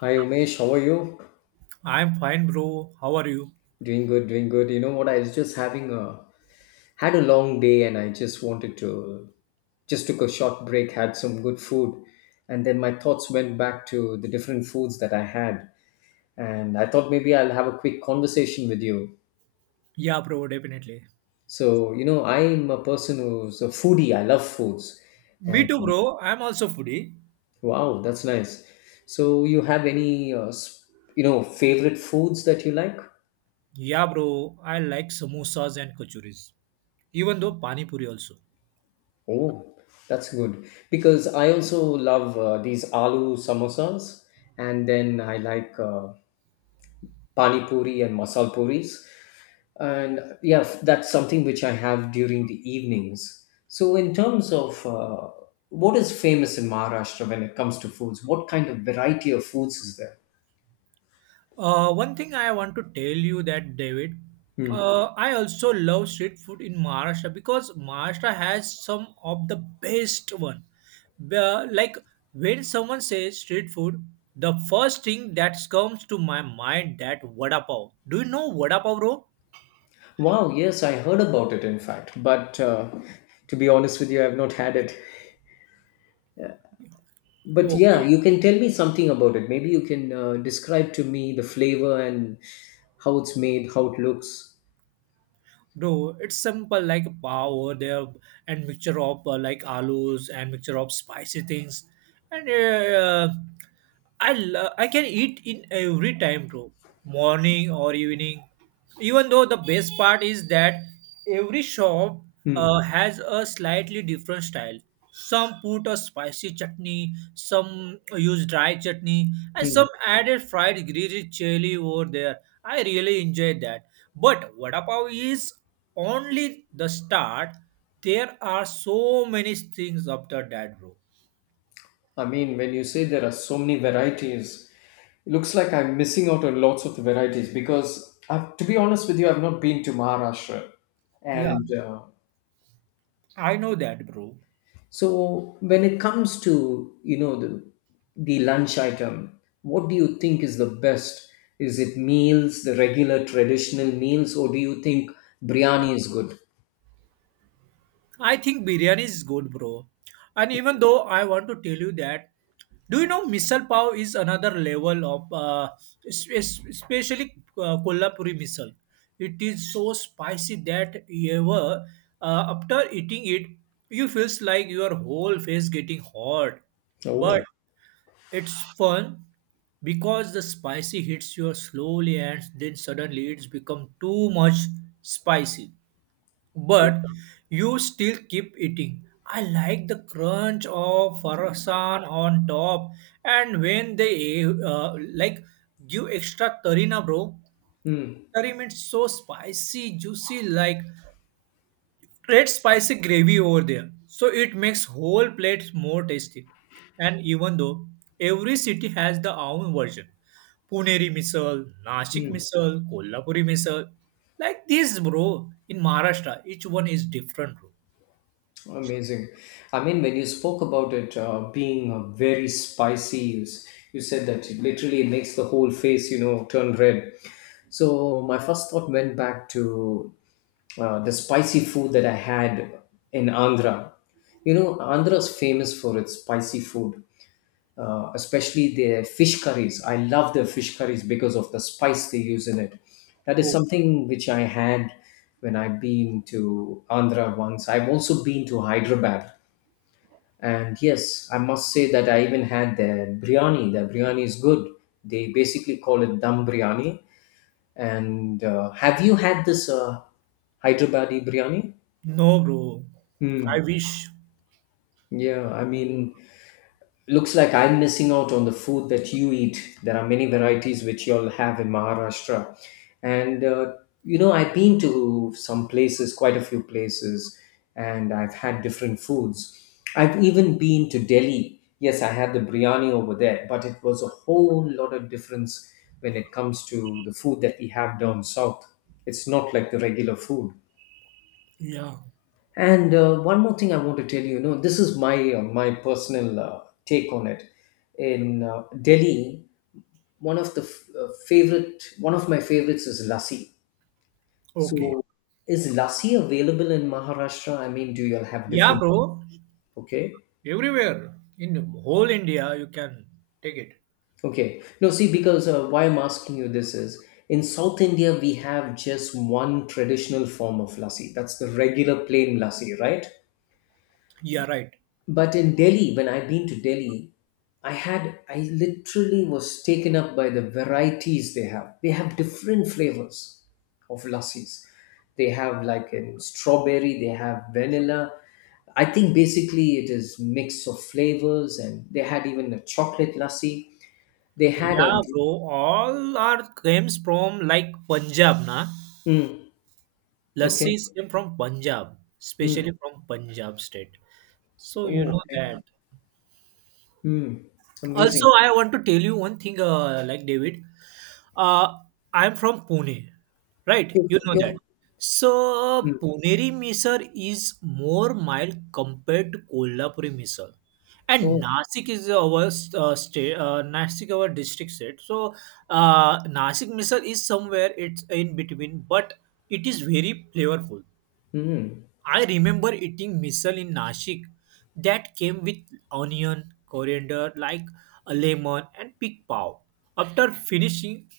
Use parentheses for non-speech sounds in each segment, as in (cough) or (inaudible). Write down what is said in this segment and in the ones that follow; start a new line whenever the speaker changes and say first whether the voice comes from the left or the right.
left: Hi Umesh, how are you?
right: I'm fine, bro. How are you?
left: Doing good, doing good. You know what? I was just having a had a long day, and I just wanted to just took a short break, had some good food, and then my thoughts went back to the different foods that I had, and I thought maybe I'll have a quick conversation with you.
right: Yeah, bro, definitely.
left: So I'm a person who's a foodie. I love foods,
right: Me
left: and
right: too, bro. I'm also foodie.
left: wow, that's nice. So you have any favorite foods that you like?
right: Yeah, bro. I like samosas and kachuris. Even though pani puri also.
left: Oh, that's good because I also love these aloo samosas, and then I like pani puri and masal puris, and yeah, that's something which I have during the evenings. So, in terms of what is famous in Maharashtra when it comes to foods, what kind of variety of foods is there?
right: One thing I want to tell you that David,
left: Hmm.
right: I also love street food in Maharashtra because Maharashtra has some of the best one. Like when someone says street food, the first thing that comes to my mind that vada pav. Do you know vada pav, bro?
left: Wow, yes, I heard about it in fact, but to be honest with you, I have not had it. But yeah,
right: Okay.
left: you can tell me something about it. Maybe you can describe to me the flavor and how it's made, how it looks.
right: Bro, it's simple like pav over there and mixture of like alus and mixture of spicy things, and I can eat in every time, bro. Morning or evening. Even though the best part is that every shop
left: Hmm.
right: has a slightly different style. Some put a spicy chutney, some use dry chutney, and
left: Hmm.
right: some added fried green chili over there. I really enjoy that. But vada pav is only the start. There are so many things after that, bro.
left: I mean, when you say there are so many varieties, it looks like I'm missing out on lots of the varieties because, I've, to be honest with you, I've not been to Maharashtra.
right: Yeah.
left: And
right: I know that, bro.
left: So when it comes to the lunch item, what do you think is the best? Is it meals, the regular traditional meals, or do you think biryani is good?
right: I think biryani is good, bro. And even though I want to tell you that, do you know misal pav is another level of, especially Kolhapuri misal. It is so spicy that ever after eating it, you feels like your whole face getting hot. But
left: Oh.
right: it's fun because the spicy hits you slowly and then suddenly it's become too much spicy. But you still keep eating. I like the crunch of farsan on top and when they like give extra tarina, bro.
left: Hmm.
right: Tarina means so spicy, juicy like red spicy gravy over there. So it makes whole plates more tasty. And even though every city has the own version. Puneri misal, Nashik
left: Hmm.
right: misal, Kolhapuri misal. Like this, bro. In Maharashtra, each one is different, bro.
left: Amazing. I mean, when you spoke about it being very spicy, you said that it literally makes the whole face, turn red. So my first thought went back to the spicy food that I had in Andhra. You know, Andhra is famous for its spicy food especially their fish curries. I love their fish curries because of the spice they use in it. That is
right: Oh,
left: something which I had when I've been to Andhra once. I've also been to Hyderabad. And yes, I must say that I even had their biryani. Their biryani is good. They basically call it dum biryani. And have you had this Hyderabadi biryani?
right: no, bro.
left: Hmm.
right: I wish.
left: Yeah, I mean, looks like I'm missing out on the food that you eat. There are many varieties which y'all have in Maharashtra. And, I've been to some places, quite a few places, and I've had different foods. I've even been to Delhi. Yes, I had the biryani over there, but it was a whole lot of difference when it comes to the food that we have down south. It's not like the regular food.
right: Yeah.
left: And one more thing I want to tell you, this is my personal take on it. In Delhi, one of my favorites is lassi.
right: Okay.
left: So, is lassi available in Maharashtra? I mean, do you all have
right: Yeah,
left: different?
right: bro.
left: Okay,
right: Everywhere in whole India, you can take it.
left: okay. No, see, because why I'm asking you this is in South India we have just one traditional form of lassi. That's the regular plain lassi, right?
right: Yeah, right.
left: But in Delhi, when I've been to Delhi, I literally was taken up by the varieties they have. They have different flavors of lassis. They have like in strawberry, they have vanilla. I think basically it is mix of flavors, and they had even a chocolate lassi. They had
right: Yeah,
left: a
right: bro. All our games from like Punjab, na?
left: Mm, okay.
right: Lassis came from Punjab,
left: Mm,
right: especially from Punjab state. So you
left: oh,
right: know that.
left: okay. Mm, amazing.
right: Also, I want to tell you one thing, like David, uh, I'm from Pune, right?
left: You,
right: You know that.
left: you,
right: So,
left: mm,
right: Puneri misal is more mild compared to Kolhapuri misal. And
left: oh,
right: Nasik is our state, Nasik our district state. So, Nasik misal is somewhere it's in between, but it is very flavorful.
left: mm,
right: I remember eating misal in Nashik that came with onion, coriander, like a lemon, and pig pav. After finishing,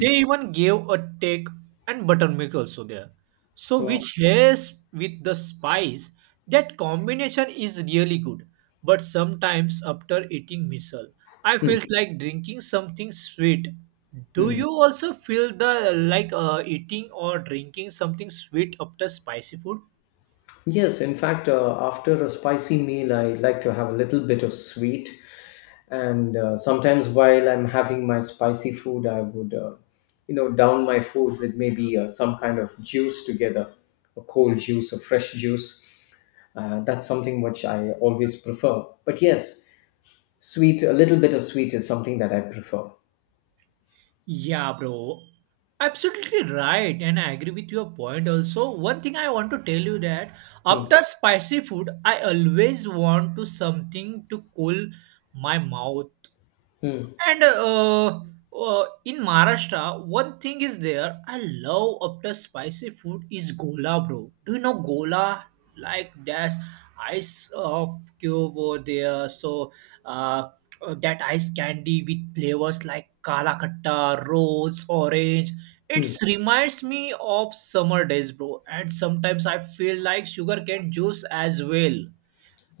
right: they even gave a take and buttermilk also there. So,
left: wow.
right: which has with the spice, that combination is really good. But sometimes after eating misal, I
left: Mm,
right: feels like drinking something sweet. Do
left: mm.
right: you also feel the like eating or drinking something sweet after spicy food?
left: Yes, in fact, after a spicy meal, I like to have a little bit of sweet. And sometimes while I'm having my spicy food, I would, down my food with maybe some kind of juice together, a cold juice, a fresh juice. That's something which I always prefer. But yes, sweet, a little bit of sweet is something that I prefer.
right: Yeah, bro. Absolutely right, and I agree with your point also. One thing I want to tell you that
left: Hmm.
right: after spicy food, I always want to something to cool my mouth
left: Hmm.
right: and in Maharashtra, one thing is there. I love after spicy food is gola, bro. Do you know gola? Like that's ice of cube over there. So uh, that ice candy with flavors like kala katta, rose, orange. It
left: Hmm.
right: reminds me of summer days, bro. And sometimes I feel like sugarcane juice as well.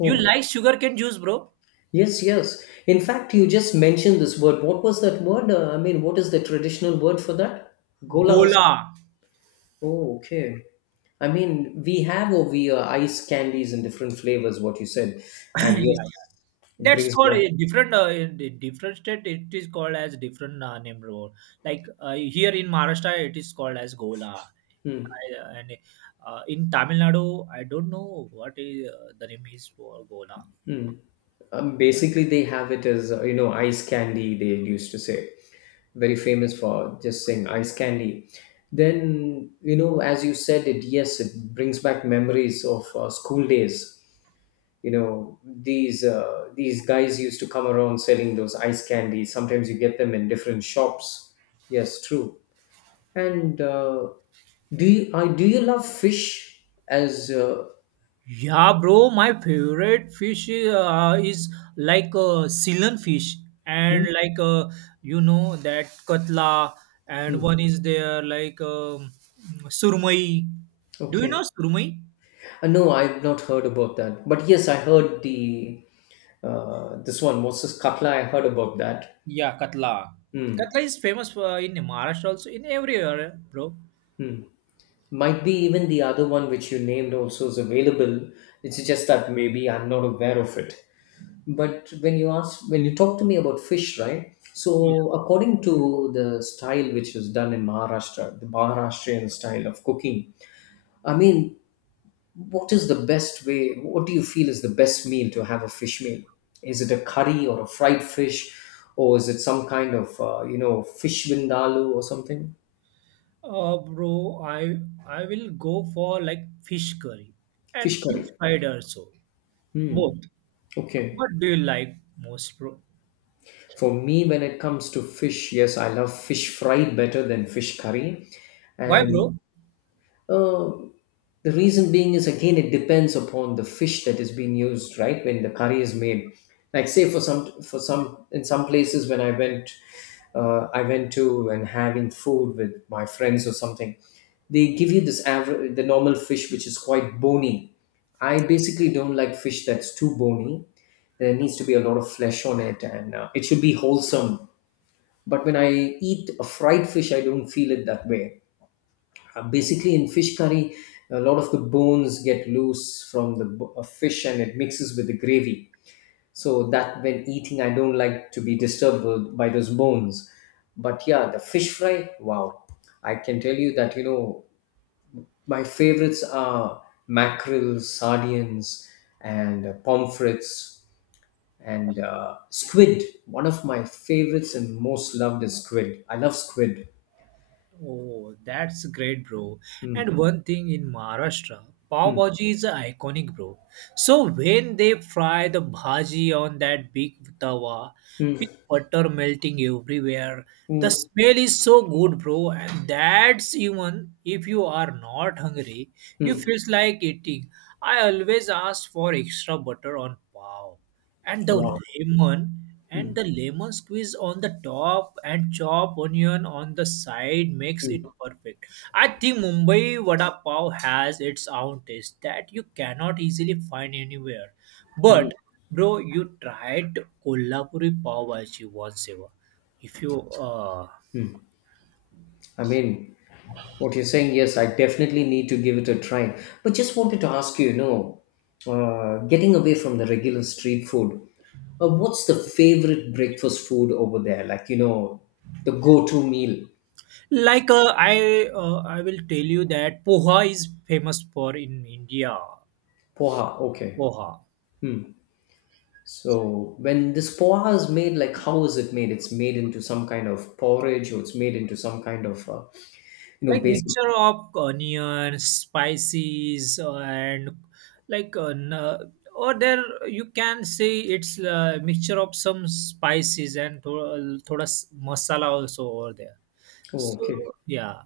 right: You like sugarcane juice, bro?
left: yes, yes. In fact, you just mentioned this word. What was that word? I mean, what is the traditional word for that? Golas.
right: Gola.
left: Oh, okay. I mean, we have over here ice candies in different flavors, what you said.
right: (laughs)
left: And
right: Yeah.
left: yes, it
right: That's
left: brings
right: called
left: back.
right: a different in the different state. It is called as different name road. Like here in Maharashtra, it is called as Gola,
left: Hmm,
right: and in Tamil Nadu, I don't know what is the name is for Gola.
left: hmm. Basically, they have it as, ice candy, they used to say. Very famous for just saying ice candy. Then, as you said it, yes, it brings back memories of school days. You know, these guys used to come around selling those ice candies. Sometimes you get them in different shops. Yes, true. And do you love fish? As
right: Yeah, bro, my favorite fish is like Ceylon fish,
left: Hmm?
right: and like you know that Katla, and
left: Hmm.
right: one is there like Surmai. Do you
left: Okay,
right: know Surmai?
left: no, I've not heard about that, but yes, I heard the this one moses katla, I heard about that.
right: Yeah, Katla.
left: Hmm.
right: Katla is famous for, in Maharashtra also, in everywhere, bro.
left: Hmm. Might be even the other one which you named also is available. It's just that maybe I'm not aware of it. But when you talk to me about fish, right?
right: Yeah.
left: So according to the style which is done in Maharashtra, the Maharashtrian style of cooking, I mean, what is the best way? What do you feel is the best meal to have a fish meal? Is it a curry or a fried fish, or is it some kind of fish vindaloo or something?
right: Bro, I will go for like fish curry and
left: Fish
right: fish
left: curry.
right: fried also.
left: Hmm.
right: Both. What
left: Okay.
right: do you like most, bro?
left: For me, when it comes to fish, yes, I love fish fry better than fish curry.
right: Why,
left: And
right: bro?
left: uh, the reason being is again it depends upon the fish that is being used, right? When the curry is made, like say for some in some places when I went to and having food with my friends or something, they give you this average the normal fish which is quite bony. I basically don't like fish that's too bony. There needs to be a lot of flesh on it, and it should be wholesome. But when I eat a fried fish, I don't feel it that way basically, in fish curry, a lot of the bones get loose from the fish and it mixes with the gravy. So that when eating, I don't like to be disturbed by those bones. But yeah, the fish fry, wow. I can tell you that, my favorites are mackerel, sardines, and pomfrets and squid. One of my favorites and most loved is squid. I love squid.
right: Oh, that's great, bro.
left: Mm,
right: And one thing in Maharashtra, pav
left: mm,
right: bhaji is iconic, bro. So when they fry the bhaji on that big tawa
left: mm,
right: with butter melting everywhere, the
left: mm,
right: smell is so good, bro. And that's even if you are not hungry, you
left: mm.
right: feels like eating. I always ask for extra butter on pav and the
left: Wow.
right: lemon
left: Hmm.
right: and the lemon squeeze on the top and chop onion on the side makes it
left: Mm,
right: perfect. I think Mumbai vada pav has its own taste that you cannot easily find anywhere.
left: mm.
right: But bro, you tried Kolhapuri pav bhaji once ever? if you uh
left: I mean, what you're saying, yes, I definitely need to give it a try. But just wanted to ask you, getting away from the regular street food, what's the favorite breakfast food over there? Like, the go to meal?
right: like uh, i uh, i will tell you that poha is famous for in India.
left: Poha, okay.
right: Poha,
left: Hmm. So, when this poha is made, like, how is it made? It's made into some kind of porridge or it's made into some kind of,
right: like
left: basic.
right: mixture of onion spices and like or there you can say it's a mixture of some spices and thoda, thoda masala also over there.
left: Oh,
right: So,
left: okay.
right: yeah.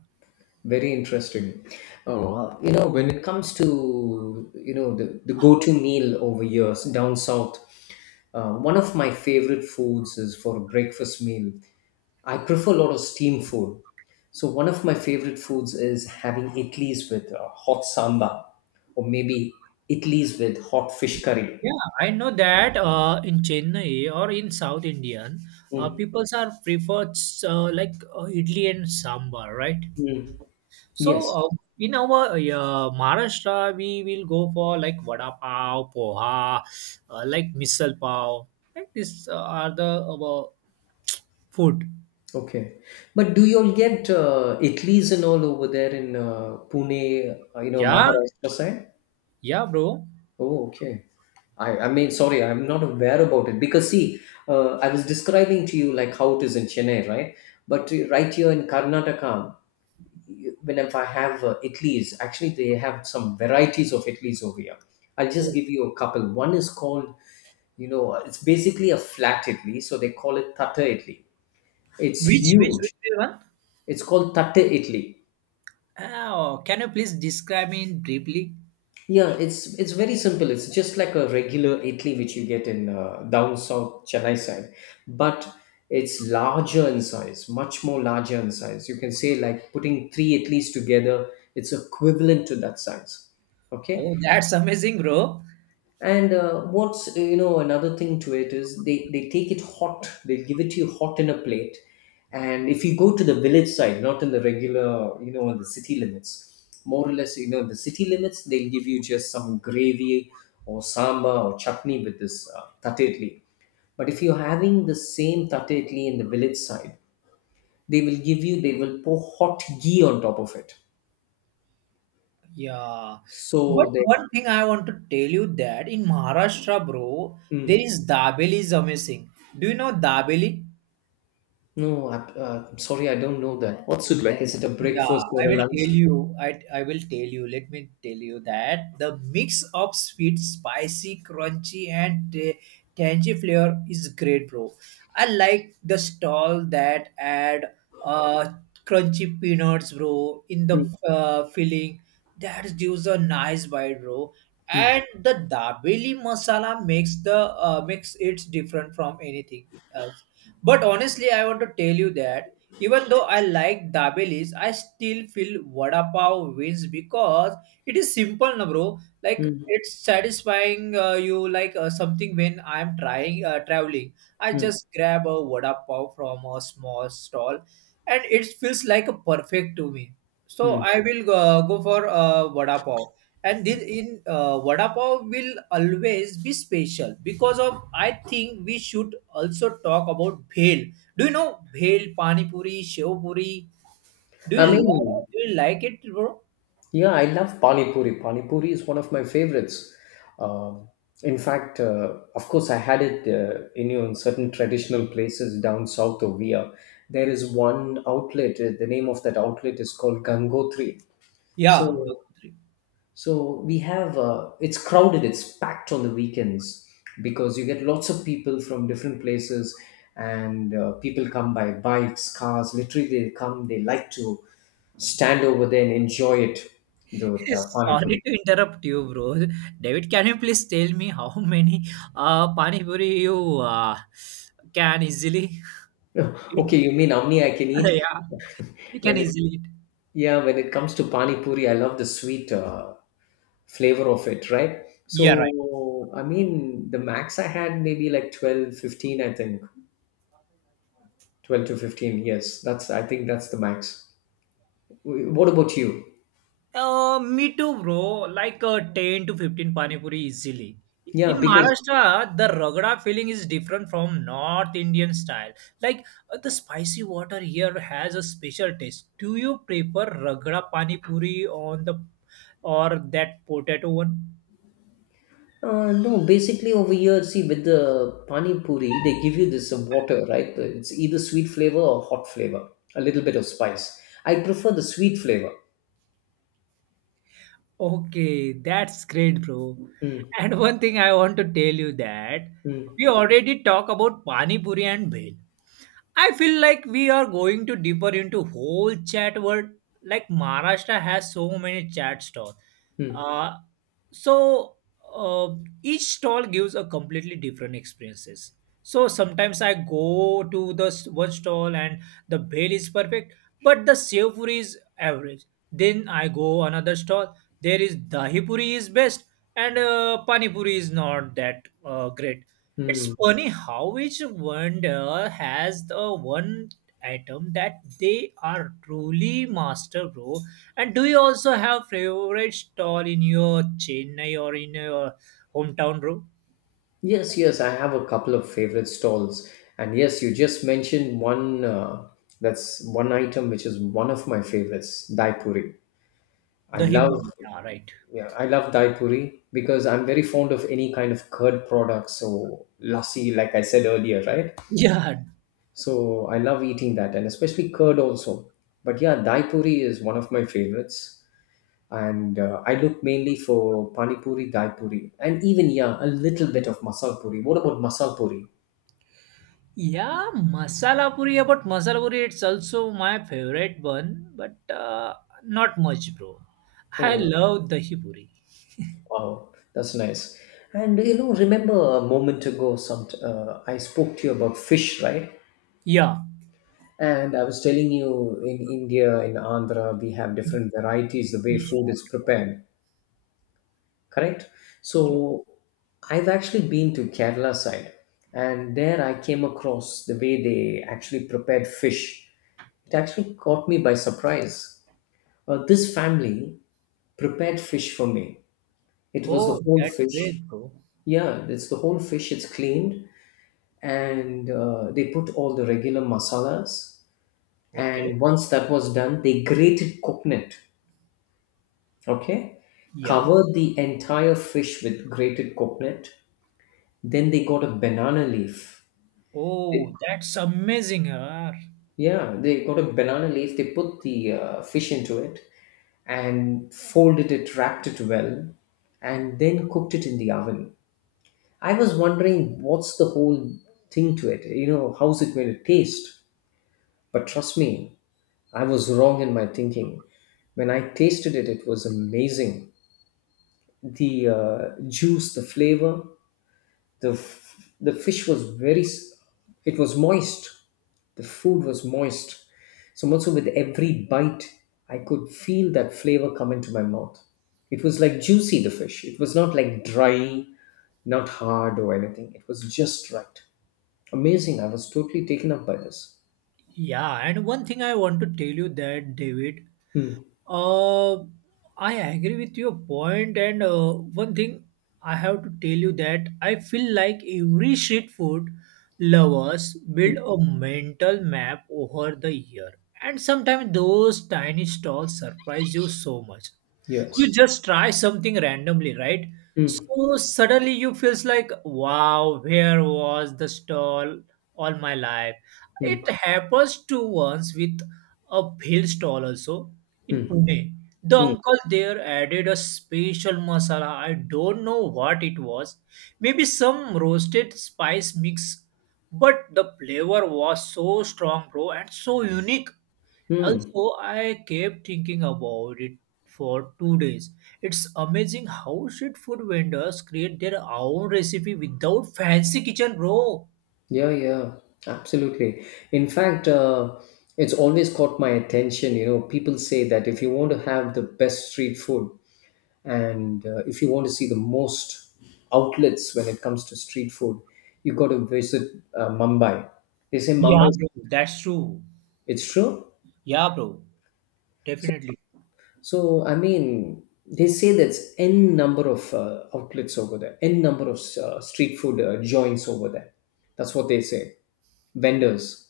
left: Very interesting. Oh, well, when it comes to, the go-to meal over years down south, one of my favorite foods is for a breakfast meal. I prefer a lot of steam food. So one of my favorite foods is having idlis with hot samba or maybe idlis with hot fish curry.
right: Yeah, I know that in Chennai or in South Indian
left: Mm,
right: people are preferred like idli and sambar, right?
left: mm.
right: So,
left: Yes.
right: in our yeah, Maharashtra, we will go for like vada pav, poha, like misal pav. Like these are the food.
left: Okay. But do you all get idlis and all over there in Pune,
right: Yeah,
left: Maharashtra side?
right: yeah, bro.
left: Oh, okay. I mean, sorry, I'm not aware about it because see, I was describing to you like how it is in Chennai, right? But right here in Karnataka, whenever I have idlis, actually they have some varieties of idlis over here. I'll just
right: Oh.
left: give you a couple. One is called, it's basically a flat idli, so they call it tatta idli. It's
right: Which
left: huge.
right: one?
left: It's called tatte idli.
right: Oh, can you please describe me briefly?
left: Yeah, it's very simple. It's just like a regular idli which you get in down south Chennai side, but it's larger in size, much more larger in size. You can say like putting three idlis together, it's equivalent to that size. Okay,
right: Oh, that's amazing, bro.
left: and what's another thing to it is they take it hot. They give it to you hot in a plate. And if you go to the village side, not in the regular in the city limits, more or less the city limits they'll give you just some gravy or sambar or chutney with this tate idli. But if you're having the same tate idli in the village side, they will pour hot ghee on top of it.
right: Yeah. But
left: So they.
right: one thing I want to tell you that in Maharashtra, bro, there
left: Mm.
right: is dabeli is amazing. Do you know dabeli?
left: No, I'm sorry, I don't know that. What it like? Is it a
right: Yeah,
left: breakfast or
right: I
left: a
right: will
left: lunch?
right: tell you. I will tell you. Let me tell you that the mix of sweet, spicy, crunchy, and tangy flavor is great, bro. I like the stall that add uh crunchy peanuts, bro, in the
left: Mm,
right: filling. That gives a nice bite, bro.
left: mm,
right: And the dabeli masala makes the makes it different from anything else. But honestly, I want to tell you that even though I like dabelis, I still feel vada pav wins because it is simple, na bro. Like
left: mm,
right: it's satisfying you like something when I'm trying traveling. I
left: mm,
right: just grab a vada pav from a small stall, and it feels like a perfect to me. So
left: mm.
right: I will go for vada pav, and this in vada pav will always be special because of I think we should also talk about bhel. Do you know bhel, pani puri, shev puri? do
left: I
right: you
left: mean,
right: like, do you like it, bro?
left: yeah, I love Pani Puri. Pani Puri is one of my favorites. Um, in fact, of course, I had it in, you know, in certain traditional places down south of here. There is one outlet. The name of that outlet is called Gangotri.
right: Yeah,
left: So
right: Gayatri.
left: So we have it's crowded, it's packed on the weekends because you get lots of people from different places, and people come by bikes, cars. Literally, they come. They like to stand over there and enjoy it. The,
right: (laughs)
left: the pani
right: Sorry
left: puri.
right: to interrupt you, bro. David, can you please tell me how many pani puri you uh, can easily
left: (laughs)
right: eat?
left: Okay, you mean how many I can
right: (laughs)
left: eat?
right: Yeah, you
left: (laughs)
right: can
left: When it,
right: easily eat,
left: yeah, when it comes to pani puri, I love the sweet flavor of it, right?
right: yeah.
left: So I mean, the max I had maybe like 12, 15. I think 12 to 15, yes, that's, I think that's the max. What about you?
right: Me too, bro. Like 10 to 15 pani puri easily.
left: Yeah,
right: In
left: because
right: Maharashtra, the ragda filling is different from North Indian style. Like the spicy water here has a special taste. Do you prefer ragda pani puri on the or that potato one?
left: no, basically over here, see with the pani puri, they give you this water, right? It's either sweet flavor or hot flavor, a little bit of spice. I prefer the sweet flavor.
right: Okay, that's great, bro.
left: Mm,
right: And one thing I want to tell you that
left: mm,
right: we already talk about pani puri and bhel. I feel like we are going to deeper into whole chat world. Like Maharashtra has so many chat stalls.
left: mm,
right: Uh, so uh, each stall gives a completely different experiences. So sometimes I go to the one stall and the bhel is perfect, but the sev puri is average. Then I go another stall. There is dahi puri is best and pani puri is not that great. It's
left: mm.
right: funny how each wonder has the one item that they are truly master, bro. And do you also have favorite stall in your Chennai or in your hometown, bro?
left: Yes, yes, I have a couple of favorite stalls, and yes, you just mentioned one. Uh, that's one item which is one of my favorites, daipuri. I
right: Dahi
left: love
right: puri, yeah, right.
left: Yeah, I love Dai Puri because I'm very fond of any kind of curd products. So lassi, like I said earlier, right?
right: Yeah,
left: So I love eating that, and especially curd also. But yeah, Dai Puri is one of my favorites, and I look mainly for Pani Puri, Dai Puri, and even yeah, a little bit of Masal Puri. What about Masal Puri?
right: yeah, masala puri. About masala puri, it's also my favorite one, but not much, bro. I
left: Oh
right: love dahi puri.
left: wow, that's nice. And you know, remember a moment ago, some I spoke to you about fish, right?
right: Yeah.
left: And I was telling you, in India, in Andhra, we have different varieties the way food
right: Yeah.
left: is prepared, correct?
right: Yeah.
left: So I've actually been to Kerala side, and there I came across the way they actually prepared fish. It actually caught me by surprise. This family prepared fish for me. It was the
right: Oh,
left: whole
right: that's great,
left: fish.
right: bro.
left: Yeah, it's the whole fish. It's cleaned, and they put all the regular masalas,
right: Okay.
left: and once that was done, they grated coconut, okay,
right: Yeah.
left: covered the entire fish with grated coconut, then they got a banana leaf. They-
right: Oh, that's amazing. Yaar.
left: yeah, they got a banana leaf, they put the fish into it and folded it, wrapped it well, and then cooked it in the oven. I was wondering what's the whole thing to it, you know, how's it going to taste. But trust me, I was wrong in my thinking. When I tasted it, it was amazing. The juice, the flavor. The f- the fish was very, it was moist. The food was moist. So much so with every bite, I could feel that flavor come into my mouth. It was like juicy, the fish. It was not like dry, not hard or anything. It was just right. Amazing. I was totally taken up by this.
right: Yeah, and one thing I want to tell you that David,
left: Hmm.
right: uh, I agree with your point, and one thing I have to tell you that I feel like every street food lovers
left: Hmm.
right: build a mental map over the year, and sometimes those tiny stalls surprise you so much. You
left: Yes.
right: just try something randomly, right?
left: Hmm.
right: So suddenly you feels like, wow, where was the stall all my life?
left: Hmm.
right: It happens to once with a hill stall also in
left: Hmm.
right: Pune. The
left: Hmm.
right: uncle there added a special masala. I don't know what it was. Maybe some roasted spice mix, but the flavor was so strong, bro, and so unique.
left: Hmm.
right: Also, I kept thinking about it for 2 days. It's amazing how street food vendors create their own recipe without fancy kitchen, bro.
left: Yeah, yeah, absolutely. In fact, it's always caught my attention. You know, people say that if you want to have the best street food and if you want to see the most outlets when it comes to street food, you got to visit Mumbai. They say Mumbai,
right: Yeah, bro, that's true.
left: it's true.
right: Yeah, bro, definitely.
left: So, I mean, they say there's n number of outlets over there, n number of street food joints over there. That's what they say, vendors.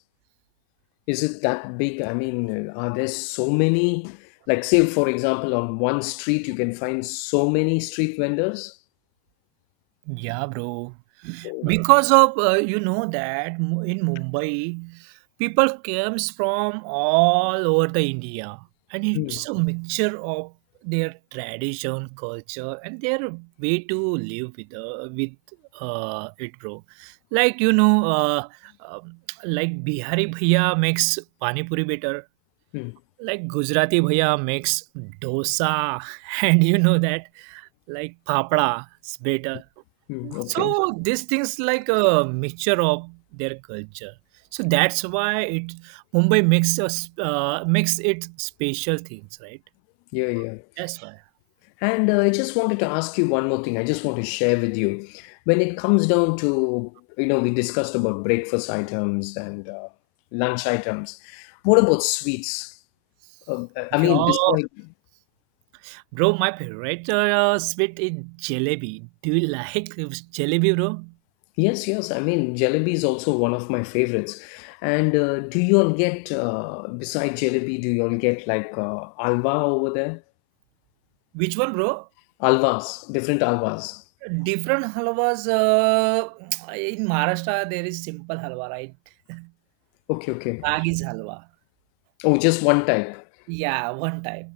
left: Is it that big? I mean, are there so many? Like, say, for example, on one street, you can find so many street vendors?
right: Yeah, bro. Because of you know that in Mumbai, people comes from all over the India, and it's
left: Mm,
right: a mixture of their tradition culture and their way to live with it, bro. Like you know um, like Bihari bhaiya makes pani puri better.
left: mm,
right: Like Gujarati bhaiya makes dosa. (laughs) And you know that like papda is better. So
left: okay.
right: these things like a mixture of their culture, so that's why it Mumbai makes us, makes it special things, right?
left: Yeah, yeah.
right: That's why.
left: And I just wanted to ask you one more thing. I just want to share with you. When it comes down to, you know, we discussed about breakfast items and lunch items. What about sweets? Uh, I mean,
right: Yeah,
left: besides.
right: bro, my favorite sweet is jalebi. Do you like jalebi, bro?
left: Yes, yes. I mean, jalebi is also one of my favorites. And do you all get, beside jalebi, do you all get like alwa over there?
right: Which one, bro?
left: Alvas, different alvas.
right: Different halwas, in Maharashtra there is simple halwa, right?
left: Okay, okay.
right: Ragis halwa.
left: Oh, just one type.
right: Yeah, one type.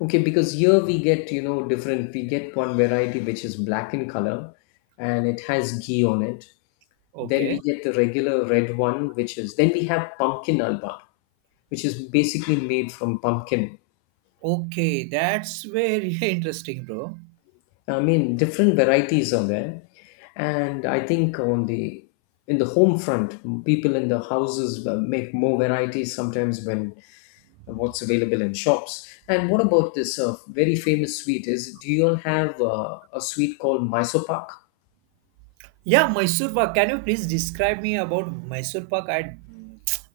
left: Okay, because here we get, you know, different, we get one variety which is black in color and it has ghee on it. Then
right: Okay.
left: we get the regular red one, which is, then we have pumpkin alwa, which is basically made from pumpkin.
right: Okay, that's very (laughs) interesting, bro.
left: I mean, different varieties are there, and I think on the in the home front, people in the houses make more varieties sometimes when what's available in shops. And what about this very famous sweet? Is do you all have a sweet called Mysore Pak?
right: Yeah, Mysore Pak. Can you please describe me about Mysore Pak? I,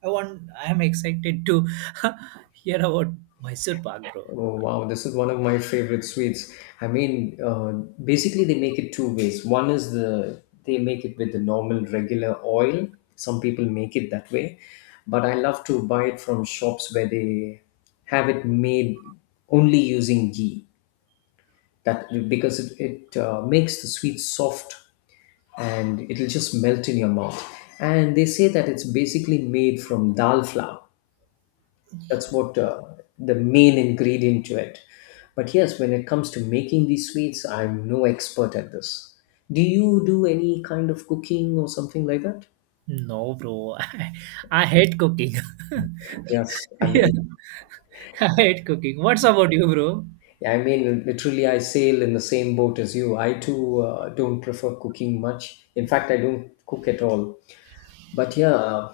right: I want. I am excited to (laughs) hear about Mysore Pak, bro.
left: Oh, wow, this is one of my favorite sweets. I mean, basically, they make it two ways. One is the they make it with the normal regular oil. Some people make it that way, but I love to buy it from shops where they have it made only using ghee. That because it makes the sweet soft and it'll just melt in your mouth. And they say that it's basically made from dal flour. That's what the main ingredient to it. But yes, when it comes to making these sweets, I'm no expert at this. Do you do any kind of cooking or something like that?
right: No, bro. (laughs) I hate cooking. (laughs)
left: yes i
right: Yeah,
left: mean
right: I hate cooking. What's about you, bro?
left: I mean literally I sail in the same boat as you. I too don't prefer cooking much. In fact, I don't cook at all. But yeah,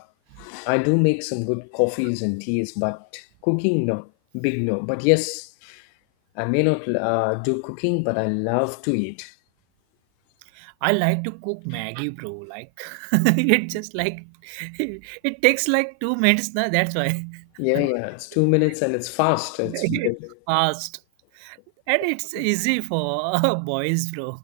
left: I do make some good coffees and teas, but cooking, no. Big no. But yes, I may not do cooking, but I love to eat.
right: I like to cook Maggie, bro. Like (laughs) it just like (laughs) it takes like 2 minutes, na. That's why
left: Yeah, yeah. It's 2 minutes and it's fast.
right: (laughs)
left: It's
right: it's
left: brilliant.
right: fast and it's easy for (laughs) boys, bro.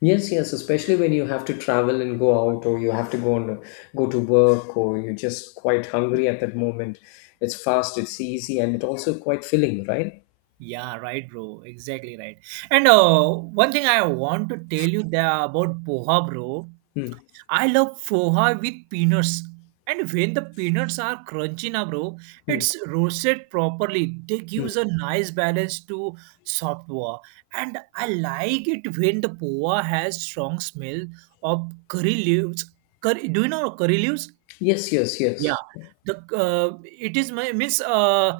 left: Yes, yes. Especially when you have to travel and go out, or you have to go and go to work, or you're just quite hungry at that moment. It's fast. It's easy, and it's also quite filling, right?
right: Yeah, right, bro. Exactly right. And one thing I want to tell you there about poha, bro.
left: Hmm.
right: I love poha with peanuts. And when the peanuts are crunchy na, bro,
left: Hmm.
right: it's roasted properly. They
left: Hmm.
right: gives a nice balance to soft poha. And I like it when the poha has strong smell of curry leaves. Curry, do you know curry leaves?
left: Yes, yes,
right: Yeah,
left: yes.
right: the it is my means.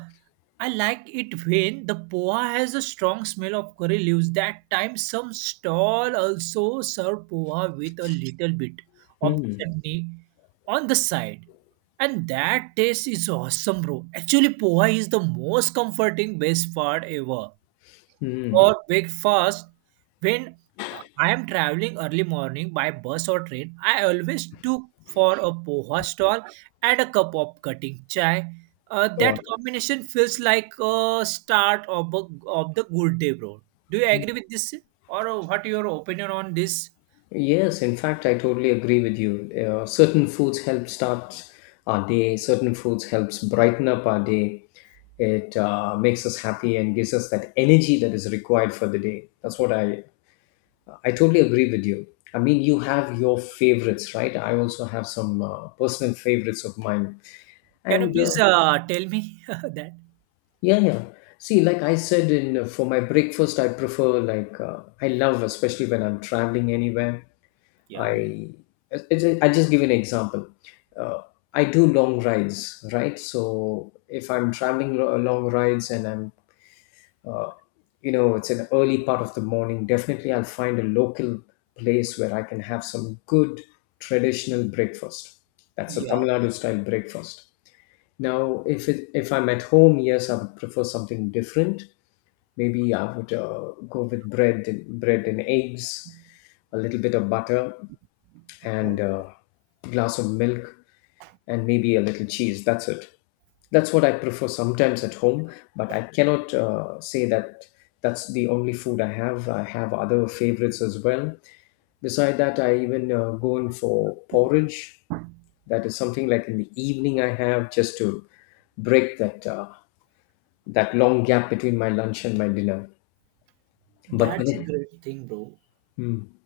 right: I like it when the poha has a strong smell of curry leaves. That time, some stall also serve poha with a little bit of
left: Hmm.
right: chutney on the side, and that taste is awesome, bro. Actually, poha is the most comforting best part ever
left: Hmm.
right: for breakfast when I am traveling early morning by bus or train. I always took for a poha stall and a cup of cutting chai. That combination feels like a start of the good day, bro. Do you agree with this, or what your opinion on this?
left: Yes, in fact, I totally agree with you. Certain foods help start our day. Certain foods helps brighten up our day. It makes us happy and gives us that energy that is required for the day. That's what I totally agree with you. I mean, you have your favorites, right? I also have some personal favorites of mine.
right: Can you
left: And
right: please tell me (laughs) that?
left: yeah, yeah. See, like I said, in for my breakfast, I prefer like I love, especially when I'm traveling anywhere.
right: Yeah,
left: I I just give you an example. Uh, I do long rides, right? So if I'm traveling long rides and I'm, uh, you know, it's an early part of the morning, definitely I'll find a local place where I can have some good traditional breakfast. That's a
right: yeah.
left: Tamil Nadu style breakfast. Now, if I'm at home, yes, I would prefer something different. Maybe I would go with bread and bread and eggs, a little bit of butter
right: Oh,
left: and a glass of milk and maybe a little cheese. That's it. That's what I prefer sometimes at home, but I cannot say that that's the only food I have. I have other favorites as well. Beside that, I even go in for porridge. That is something like in the evening I have just to break that that long gap between my lunch and my dinner. But when
right: that's a
left: it,
right: great thing, bro.
left: Hmm.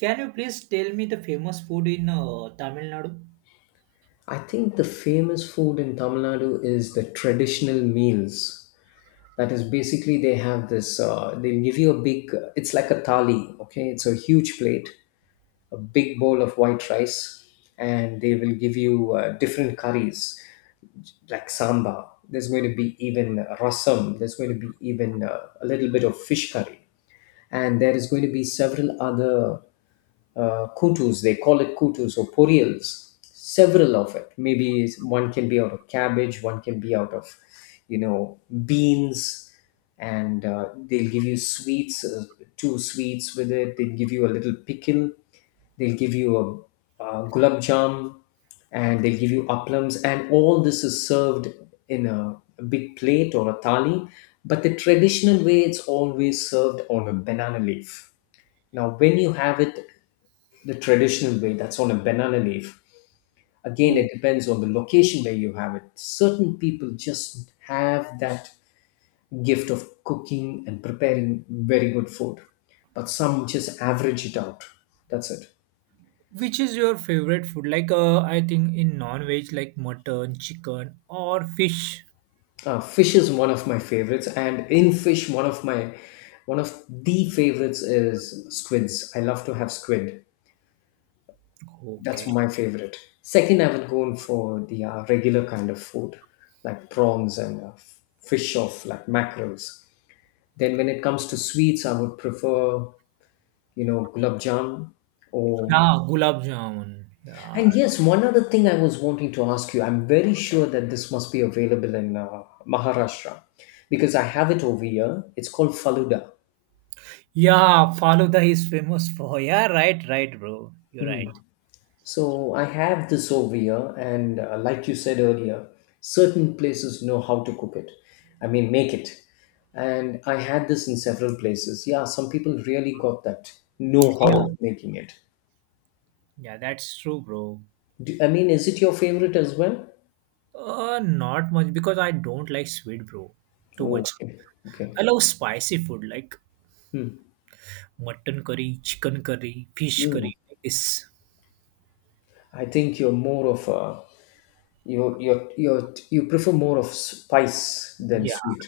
right: Can you please tell me the famous food in Tamil Nadu?
left: I think the famous food in Tamil Nadu is the traditional meals. That is basically they have this. They give you a big. It's like a thali. Okay, it's a huge plate, a big bowl of white rice, and they will give you different curries like samba. There's going to be even rasam. There's going to be even a little bit of fish curry and there is going to be several other kutus. They call it kutus or porials. Several of it. Maybe one can be out of cabbage, one can be out of, you know, beans, and they'll give you sweets, two sweets with it. They'll give you a little pickle. They'll give you a gulab jam, and they'll give you applams, and all this is served in a big plate or a thali. But the traditional way, it's always served on a banana leaf. Now, when you have it the traditional way, that's on a banana leaf. Again, it depends on the location where you have it. Certain people just have that gift of cooking and preparing very good food, but some just average it out. That's it.
right: Which is your favorite food? Like, I think in non-veg, like mutton, chicken, or fish.
left: Fish is one of my favorites, and in fish, one of my, one of the favorites is squids. I love to have squid. That's
right: Okay.
left: my favorite. Second, I would go in for the regular kind of food, like prawns and fish of like mackerels. Then, when it comes to sweets, I would prefer, you know, gulab jam or,
right: Yeah, gulab jamun. Yeah.
left: and yes, one other thing I was wanting to ask you. I'm very sure that this must be available in Maharashtra because I have it over here. It's called faluda.
right: Yeah, Faluda is famous for. Yeah, right, right, bro. You're right.
left: Mm. So I have this over here, and like you said earlier, certain places know how to cook it. I mean, make it. And I had this in several places. Yeah, some people really got that know how of
right: Yeah.
left: making it.
right: Yeah, that's true, bro.
left: Do, I mean, is it your favorite as well?
right: Not much because I don't like sweet, bro. Too
left: Oh,
right: much.
left: okay, okay.
right: I love spicy food like mutton curry, chicken curry, fish curry,
left: Mm.
right: like this.
left: I think you're more of a you prefer more of spice than
right: Yeah.
left: sweet.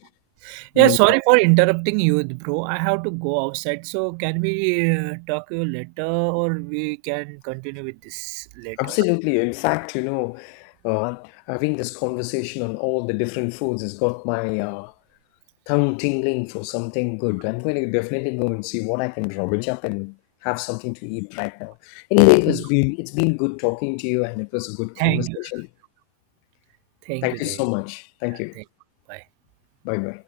right: Yeah,
left: Maybe.
right: sorry for interrupting you, bro. I have to go outside. So, can we talk you later or we can continue with this later?
left: Absolutely. In fact, you know, uh, having this conversation on all the different foods has got my tongue tingling for something good. I'm going to definitely go and see what I can rummage up and have something to eat right now. Anyway, it was been, it's been good talking to you, and it was a good
right: Thank you.
left: conversation.
right: Thank
left: Thank
right: you.
left: you
right: Thank
left: so
right: you.
left: much. Thank you.
right: Thank you. Bye.
left: Bye bye.